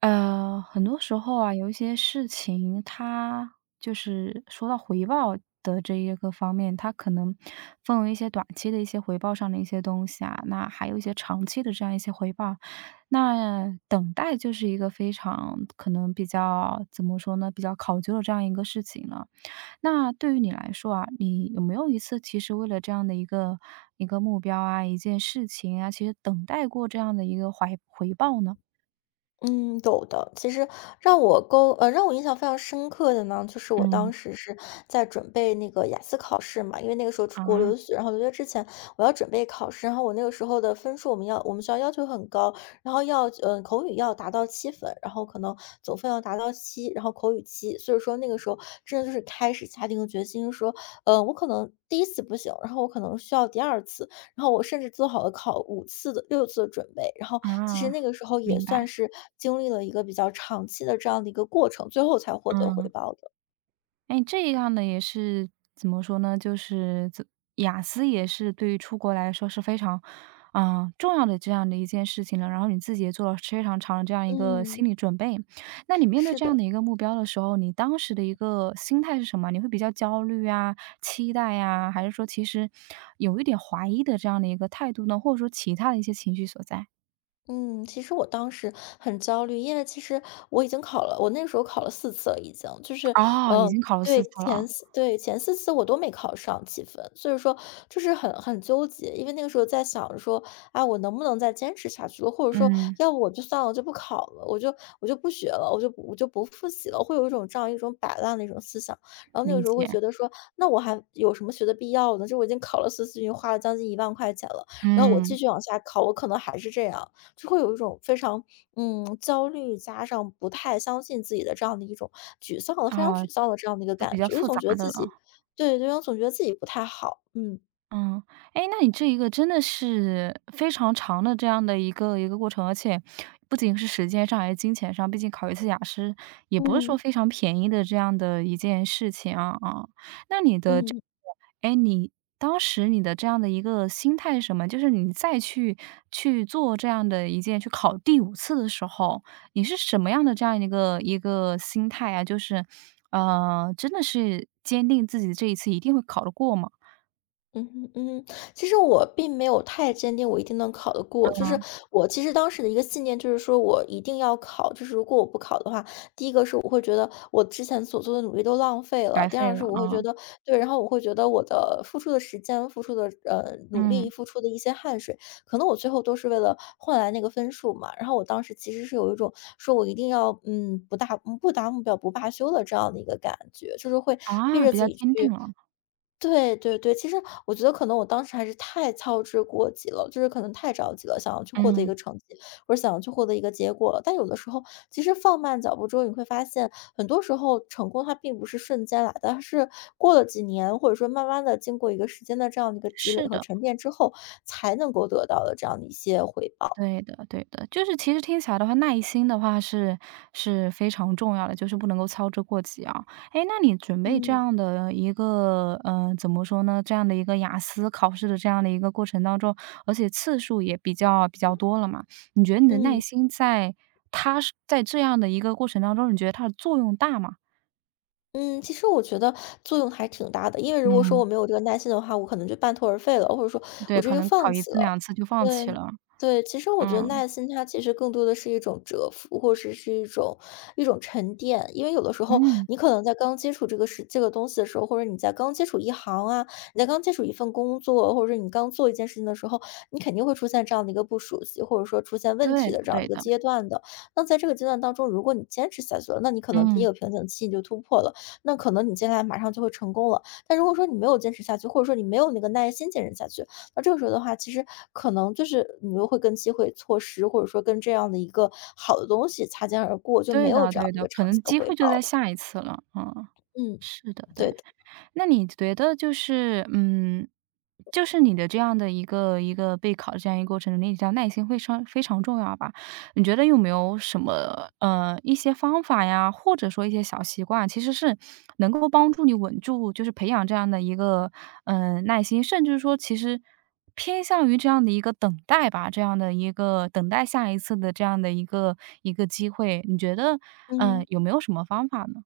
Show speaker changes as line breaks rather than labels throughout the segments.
很多时候啊，有一些事情，它就是说到回报的这一个方面，它可能分为一些短期的一些回报上的一些东西啊，那还有一些长期的这样一些回报。那等待就是一个非常可能比较怎么说呢，比较考究的这样一个事情了。那对于你来说啊，你有没有一次其实为了这样的一个目标啊，一件事情啊，其实等待过这样的一个怀回报呢？
嗯，有的。其实让我印象非常深刻的呢，就是我当
嗯
时是在准备那个雅思考试嘛，因为那个时候出国
啊，
留学，然后留学之前我要准备考试，然后我那个时候的分数我们要我们学校要求很高，然后要口语要达到7分，然后可能总分要达到七，然后口语七，所以说那个时候真的就是开始下定决心说，我可能第一次不行，然后我可能需要第二次，然后我甚至做好了考5次的6次的准备，然后其实
啊，
那个时候也
明
算
白，
是经历了一个比较长期的这样的一个过程，最后才获得回
嗯。
报的。
哎，这样的也是怎么说呢，就是雅思也是对于出国来说是非常，嗯，重要的这样的一件事情了，然后你自己也做了非常长的这样一个心
嗯，
理准备。那你面对
是
这样
的。
的一个目标的时候，你当时的一个心态是什么？你会比较焦虑啊、期待呀，还是说其实有一点怀疑的这样的一个态度呢？或者说其他的一些情绪所在？
嗯，其实我当时很焦虑，因为其实我已经考了，我那个时候考了四次了已经，就是，
哦，已
嗯，
经考了四
对，
次了啊，
前4次我都没考上几分，所以说就是很纠结。因为那个时候在想着说，啊，我能不能再坚持下去了，或者说
嗯，
要不我就算了，我就不考了，我就不学了，我就不复习了，会有一种这样一种摆烂的一种思想。然后那个
理
时候会
解，
觉得说，那我还有什么学的必要呢？这我已经考了四次，已经花了将近1万块钱了，然后我
嗯，
继续往下考，我可能还是这样。就会有一种非常焦虑，加上不太相信自己的这样的一种沮丧的、非常
哦。
沮丧的这样的一个
都比
感
较
觉，就
复
总
杂
觉得
的
自
了，
己，对对，总觉得自己不太好。嗯
嗯，哎，那你这一个真的是非常长的这样的一个过程，而且不仅是时间上，还是金钱上，毕竟考一次雅思也不是说
嗯
非常便宜的这样的一件事情啊啊。那你的这
嗯。
诶，哎你当时你的这样的一个心态是什么？就是你再去去做这样的一件去考第五次的时候，你是什么样的这样一个心态啊？就是，真的是坚定自己这一次一定会考得过吗？
嗯哼嗯哼，其实我并没有太坚定我一定能考得过，就是我其实当时的一个信念就是说我一定要考，就是如果我不考的话，第一个是我会觉得我之前所做的努力都浪费
白
了，第
费
二
了
是我会
啊，
觉得，对，然后我会觉得我的付出的时间、付出的努
嗯，
力、付出的一些汗水，可能我最后都是为了换来那个分数嘛。然后我当时其实是有一种说我一定要不达目标不罢休的这样的一个感觉，就是会逼
啊，
着
比
自
较
己
坚定
去。
了，
对对对，其实我觉得可能我当时还是太操之过急了，就是可能太着急了，想要去获得一
嗯，
个成绩，或者想要去获得一个结果了。但有的时候，其实放慢脚步之后，你会发现，很多时候成功它并不是瞬间来的，它是过了几年，或者说慢慢的经过一个时间的这样的一个积累
是
和
的，
沉淀之后，才能够得到的这样的一些回报。
对的对的。就是其实听起来的话，耐心的话是非常重要的，就是不能够操之过急啊。哎，那你准备这
嗯
样的一个，怎么说呢，这样的一个雅思考试的这样的一个过程当中，而且次数也比较多了嘛，你觉得你的耐
嗯。
心在它是在这样的一个过程当中，你觉得它的作用大吗？
嗯，其实我觉得作用还挺大的，因为如果说我
嗯，
没有这个耐心的话，我可能就半途而废了，或者说
对，
我直
可
接就
能考
放
一
弃
次
了。
两次就放弃
对
了，
对，其实我觉得
嗯，
耐心它其实更多的是一种蛰伏，或者是一种沉淀。因为有的时候
嗯。
你可能在刚接触这个事这个东西的时候，或者你在刚接触一行啊，你在刚接触一份工作，或者你刚做一件事情的时候，你肯定会出现这样的一个不熟悉，或者说出现问
对
题
的
的这样
对
一个
的，
阶段的。那在这个阶段当中，如果你坚持下去了，那你可能第一
嗯，
个瓶颈期你就突破了。那可能你接下来马上就会成功了。但如果说你没有坚持下去，或者说你没有那个耐心坚持下去，那这个时候的话，其实可能就是你又会跟机会错失，或者说跟这样的一个好的东西擦肩而过，就没
对
有
的
这
对
样的一
的，
个
可
长
能
期的
机
回
会
报
就在
了。
下一次了，嗯，
嗯，
是的，
对
对。
的，
那你觉得就是，嗯，就是你的这样的一个备考的这样一个过程中，你讲耐心非常非常重要吧？你觉得有没有什么，一些方法呀，或者说一些小习惯，其实是能够帮助你稳住，就是培养这样的一个，嗯，耐心，甚至说其实偏向于这样的一个等待吧，这样的一个等待下一次的这样的一个机会，你觉得，嗯，
嗯。
有没有什么方法呢？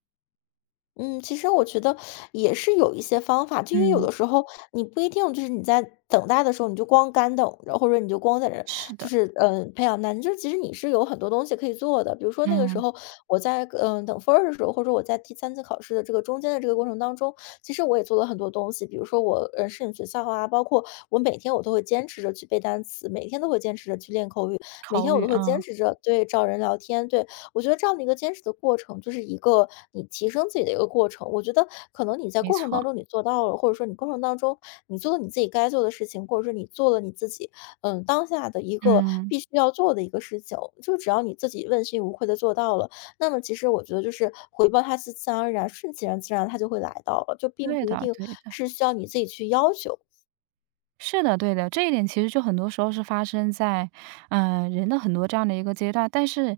嗯，其实我觉得也是有一些方法，就因为有
嗯，
的时候你不一定就是你在等待的时候，你就光干等着，或者你就光在这儿，
是
就
的，
是培养耐心。就是其实你是有很多东西可以做的，比如说那个时
嗯。
候我在等分儿的时候，或者我在第三次考试的这个中间的这个过程当中，其实我也做了很多东西，比如说我申请学校啊，包括我每天我都会坚持着去背单词，每天都会坚持着去练口语，每
口
天我
语，
都
啊，
会坚持着找人聊天。对，我觉得这样的一个坚持的过程，就是一个你提升自己的一个过程。我觉得可能你在
没
过程
错，
当中你做到了，或者说你过程当中你做了你自己该做的事情，或者说你做了你自己当下的一个
嗯，
必须要做的一个事情，就只要你自己问心无愧的做到了，那么其实我觉得就是回报它是自然而然、顺其然自然，它就会来到了，就并
对
不一
的
定
对的，
是需要你自己去要求。
是的对的，这一点其实就很多时候是发生在，嗯，人的很多这样的一个阶段，但是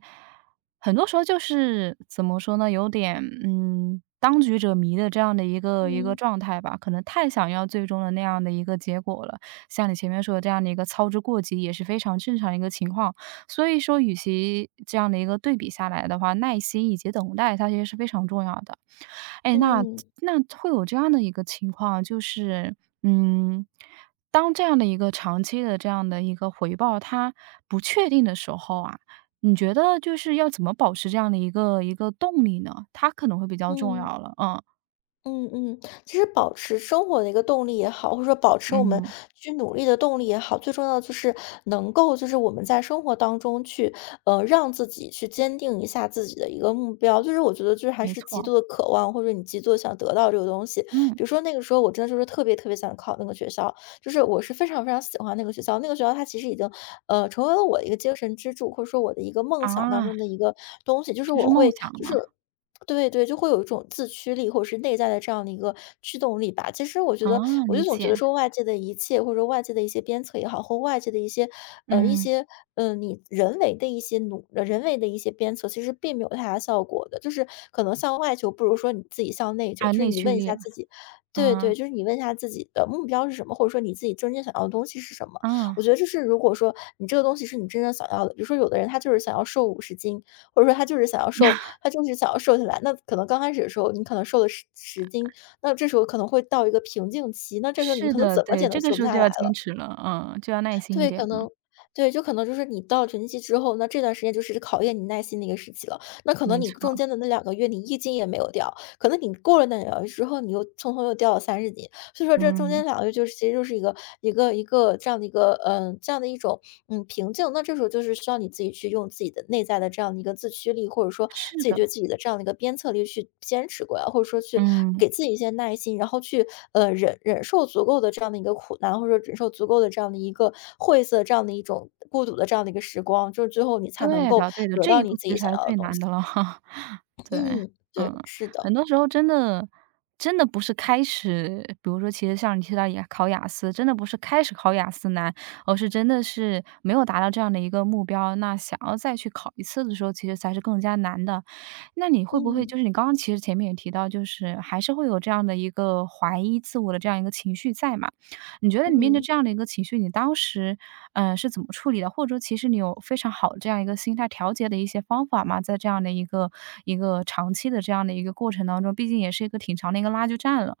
很多时候就是怎么说呢，有点，嗯，当局者迷的这样的一个
嗯
状态吧，可能太想要最终的那样的一个结果了。像你前面说的这样的一个操之过急也是非常正常的一个情况，所以说与其这样的一个对比下来的话，耐心以及等待它其实是非常重要的。哎，
嗯
那会有这样的一个情况，就是，嗯，当这样的一个长期的这样的一个回报，它不确定的时候啊，你觉得就是要怎么保持这样的一个动力呢？它可能会比较重
嗯。
要了。嗯，
嗯嗯，其实保持生活的一个动力也好，或者说保持我们
嗯，
去努力的动力也好，最重要的就是能够，就是我们在生活当中去，让自己去坚定一下自己的一个目标。就是我觉得，就是还
没
是极
错。
度的渴望，或者你极度的想得到这个东西。
嗯，
比如说那个时候，我真的就是特别特别想考那个学校，就是我是非常非常喜欢那个学校。那个学校它其实已经，成为了我的一个精神支柱，或者说我的一个梦想当
啊，
中的一个东西。就是
就是
我
梦
会，
想
就
嘛。
是对对，就会有一种自驱力，或者是内在的这样的一个驱动力吧。其实我觉得，
啊，
我
理
就总觉
解。
得说外界的一切，或者说外界的一些鞭策也好，或外界的一些，呃，一
嗯，
些，你人为的一些努，呃人为的一些鞭策，其实并没有太大效果的。就是可能向外求，不如说你自己向内求。
还有
就是
内
你
驱
问一
力。
下自己，对对，
嗯，
就是你问一下自己的目标是什么，或者说你自己真正想要的东西是什么。
嗯，
我觉得就是如果说你这个东西是你真正想要的，比如说有的人他就是想要瘦50斤，或者说他就是想要瘦，他就是想要瘦下来。那可能刚开始的时候，你可能瘦了十斤，那这时候可能会到一个瓶颈期，那这时候你
是
可能
的，
怎么
对，
减都
这个
瘦
时
不
候
下
就
来
要坚
了。
持了，嗯，就要耐心一
对，
点
可
了，
能对，就可能就是你到瓶颈期之后，那这段时间就是考验你耐心的一个时期了。那可能
没
你中
错。
间的那两个月，你一斤也没有掉，可能你过了那两个月之后，你又匆匆又掉了30斤。所以说这中
嗯，
间两个就是其实就是一个这样的一个这样的一种瓶颈。那这时候就是需要你自己去用自己的内在的这样的一个自驱力，或者说
是
自己
的。
对自己的这样的一个鞭策力去坚持过来，或者说去
嗯，
给自己一些耐心，然后去忍受足够的这样的一个苦难，或者说忍受足够的这样的一个晦涩这样的一种孤独的这样的一个时光，就是最后你才能
对
够
的对的，
得
这
到
一步
你
其
自
实
己
才
想
是
要的
最
东
难
西。
的了。对，
嗯，
嗯，
对，是的，
很多时候真的不是开始比如说其实像你提到考雅思，真的不是开始考雅思难，而是真的是没有达到这样的一个目标，那想要再去考一次的时候，其实才是更加难的。那你会不会
嗯
就是你刚刚其实前面也提到，就是还是会有这样的一个怀疑自我的这样一个情绪在嘛？你觉得你面对
嗯。
这样的一个情绪，你当时嗯，是怎么处理的？或者说其实你有非常好的这样一个心态调节的一些方法吗？在这样的一个长期的这样的一个过程当中，毕竟也是一个挺长的一个拉锯战了。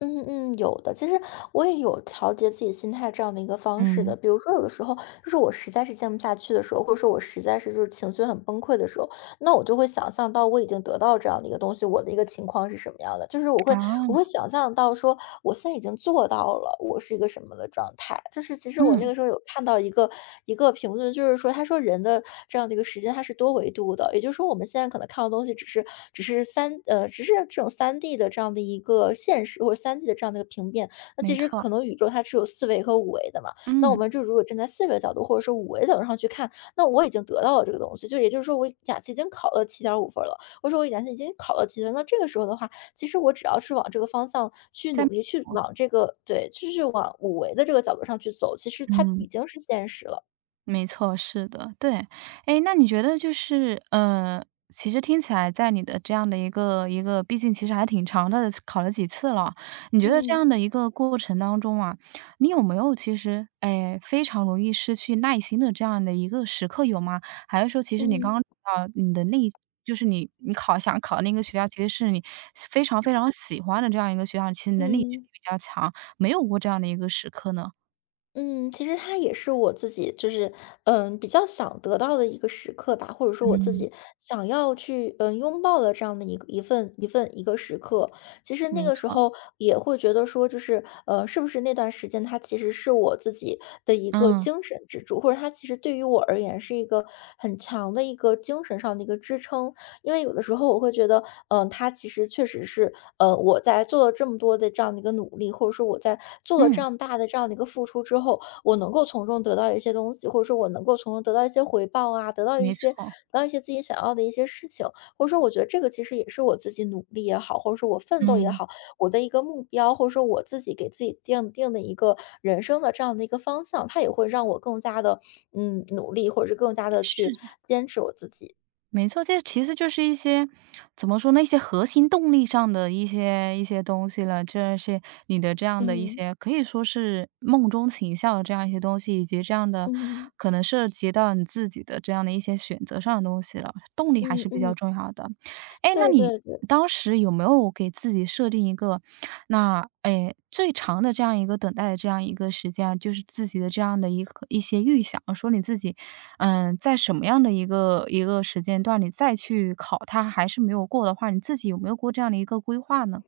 嗯嗯，有的。其实我也有调节自己心态这样的一个方式的。
嗯，
比如说，有的时候就是我实在是静不下去的时候，或者说我实在是就是情绪很崩溃的时候，那我就会想象到我已经得到这样的一个东西，我的一个情况是什么样的，就是我会
啊，
想象到说，我现在已经做到了，我是一个什么的状态。就是其实我那
嗯，
个时候有看到一个评论，就是说他说人的这样的一个时间它是多维度的，也就是说我们现在可能看到东西只是这种三 D 的这样的一个现实或者三 D 的这样的一个平面，那
没
其实
错，
可能宇宙它是有四维和五维的嘛。那我
嗯，
们就如果站在四维的角度或者说五维的角度上去看，那我已经得到了这个东西，就也就是说我雅思已经考了七7五分了，我说我雅思已经考了七分，那这个时候的话，其实我只要是往这个方向去
在
努力，去往这个对，就是往五维的这个角度上去走，其实它
嗯。
已经是现实了。
没错，是的，对。哎，那你觉得就是，其实听起来在你的这样的一个毕竟其实还挺长的，考了几次了。你觉得这
嗯，
样的一个过程当中啊，你有没有其实，哎，非常容易失去耐心的这样的一个时刻有吗？还是说其实你刚刚
嗯，
啊，你的那一就是你考想考那个学校，其实是你非常非常喜欢的这样一个学校，其实能力
嗯。
比较强，没有过这样的一个时刻呢？
嗯，其实它也是我自己就是，比较想得到的一个时刻吧，或者说我自
嗯。
己想要去，拥抱的这样的一个一个时刻。其实那
没
个时
错，
候也会觉得说，就是，是不是那段时间它其实是我自己的一个
嗯，
精神支柱，或者它其实对于我而言是一个很强的一个精神上的一个支撑。因为有的时候我会觉得，它其实确实是我在做了这么多的这样的一个努力，或者说我在做了这
嗯。
样大的这样的一个付出之后，我能够从中得到一些东西，或者说我能够从中得到一些回报啊，得到一
没
些得
错，
到一些自己想要的一些事情，或者说我觉得这个其实也是我自己努力也好，或者说我奋斗也
嗯，
好，我的一个目标，或者说我自己给自己定的一个人生的这样的一个方向，它也会让我更加的努力，或者是更加的去
是的，
坚持我自己。
没错，这其实就是一些怎么说呢，一些核心动力上的一些东西了。这些你的这样的一
嗯
些可以说是梦中情校的这样一些东西，以及这样的
嗯
可能涉及到你自己的这样的一些选择上的东西了，动力还
嗯
是比较
嗯，
重要的。哎，
对
那你
对对。
当时有没有给自己设定一个，那，哎，最长的这样一个等待的这样一个时间啊，就是自己的这样的一个一些预想，说你自己，嗯，在什么样的一个时间段，你再去考它还是没有过的话，你自己有没有过这样的一个规划呢？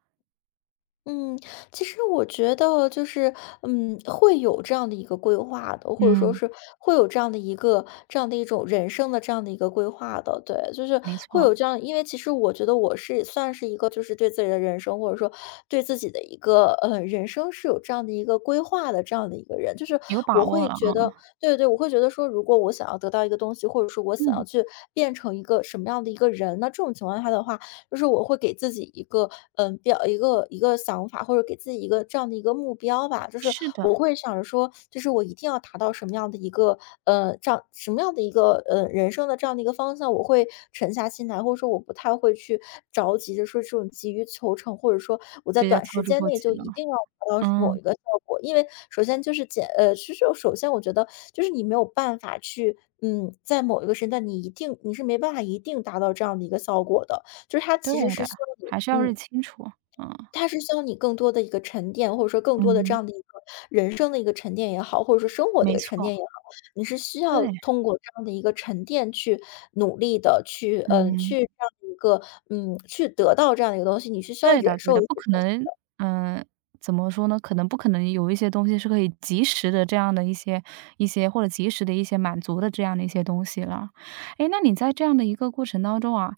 嗯，其实我觉得就是，会有这样的一个规划的，或者说
嗯，
是会有这样的一个这样的一种人生的这样的一个规划的，对，就是
没
会
错，
有这样，因为其实我觉得我是算是一个就是对自己的人生或者说对自己的一个人生是有这样的一个规划的这样的一个人，就是
有把
我
握
会
了
觉
啊。
得，对对，我会觉得说，如果我想要得到一个东西，或者说我想
嗯，
要去变成一个什么样的一个人，那这种情况下的话，就是我会给自己一个一个想法，或者给自己一个这样的一个目标吧，就是
是的，
我会想着说，就是我一定要达到什么样的一个这样什么样的一个人生的这样的一个方向，我会沉下心来，或者说我不太会去着急的说这种急于求成，或者说我在
别要
短
操
时
之
间
过
内
急
就
了。
一定要达到某
嗯，
一个效果，因为首先就是其实首先我觉得就是你没有办法去。在某一个时间段，你一定你是没办法一定达到这样的一个效果的，就是它
对
其实是
的，
需要
还是
你
要认清楚，嗯，
它是需要你更多的一个沉淀，或者说更多的这
嗯，
样的一个人生的一个沉淀也好，或者说生活的一
没
个沉
错，
淀也好，你是需要
对，
通过这样的一个沉淀去努力的去
嗯。
去这样的一个去得到这样的一个东西，你是需要
对的
忍
对的，
受一些
不可
东西
能，嗯，怎么说呢？可能不可能有一些东西是可以及时的这样的一些或者及时的一些满足的这样的一些东西了。诶，那你在这样的一个过程当中啊，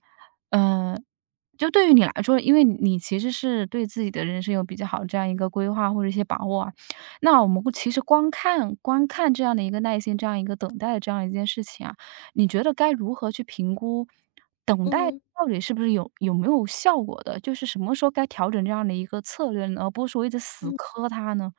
呃，就对于你来说，因为你其实是对自己的人生有比较好这样一个规划或者一些把握啊，那我们其实光看这样的一个耐心，这样一个等待的这样一件事情啊，你觉得该如何去评估？等待
嗯。
到底是不是有没有效果的？就是什么时候该调整这样的一个策略呢？而不是说一直死
嗯。
磕它呢？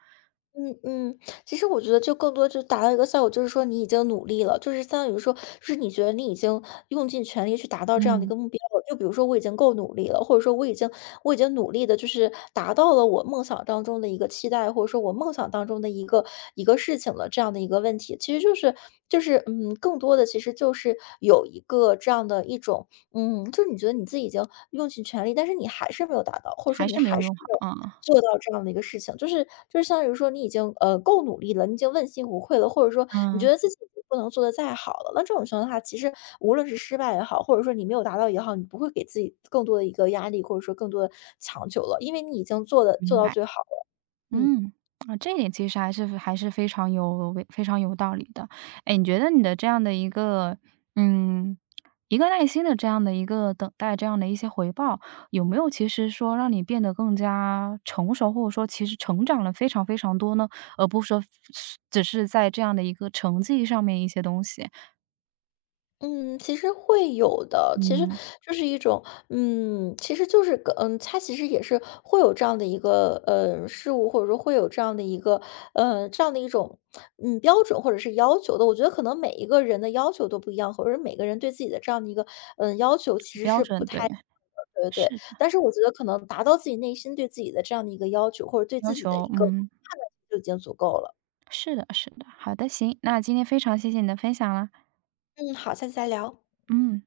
嗯嗯，其实我觉得就更多就达到一个效果，就是说你已经努力了，就是相当于说，就是你觉得你已经用尽全力去达到这样的一
嗯，
个目标了。就比如说我已经够努力了，或者说我已经努力的，就是达到了我梦想当中的一个期待，或者说我梦想当中的一个事情了，这样的一个问题，其实就是更多的其实就是有一个这样的一种就是你觉得你自己已经用尽全力，但是你还是没有达到，或者说
还
你
是没
还
有
是
用
没
好，
有
啊。
做到这样的一个事情，就是相当于说你已经，够努力了，你已经问心无愧了，或者说你
嗯，
觉得自己不能做得再好了，那这种情况下，其实无论是失败也好，或者说你没有达到也好，你不会给自己更多的一个压力，或者说更多的强求了，因为你已经做的做
明
到
白。
最好了。嗯。
嗯，啊，这一点其实还是非常非常有道理的。哎，你觉得你的这样的一个，嗯，一个耐心的这样的一个等待，这样的一些回报，有没有其实说让你变得更加成熟，或者说其实成长了非常非常多呢？而不是说只是在这样的一个成绩上面一些东西，
嗯，其实会有的，其实
嗯，
就是一种，其实就是个，他其实也是会有这样的一个，事物，或者说会有这样的一个，这样的一种，标准或者是要求的。我觉得可能每一个人的要求都不一样，或者是每个人对自己的这样的一个，要求其实
标
是不
准，对，
太对对对。
是的，
但是我觉得可能达到自己内心对自己的这样的一个要求，或者对
要
自己的
求，
一个
嗯，
判断就已经足够了。
是的，是的。好的，行，那今天非常谢谢你的分享啦，
嗯，好，下次再聊。
嗯。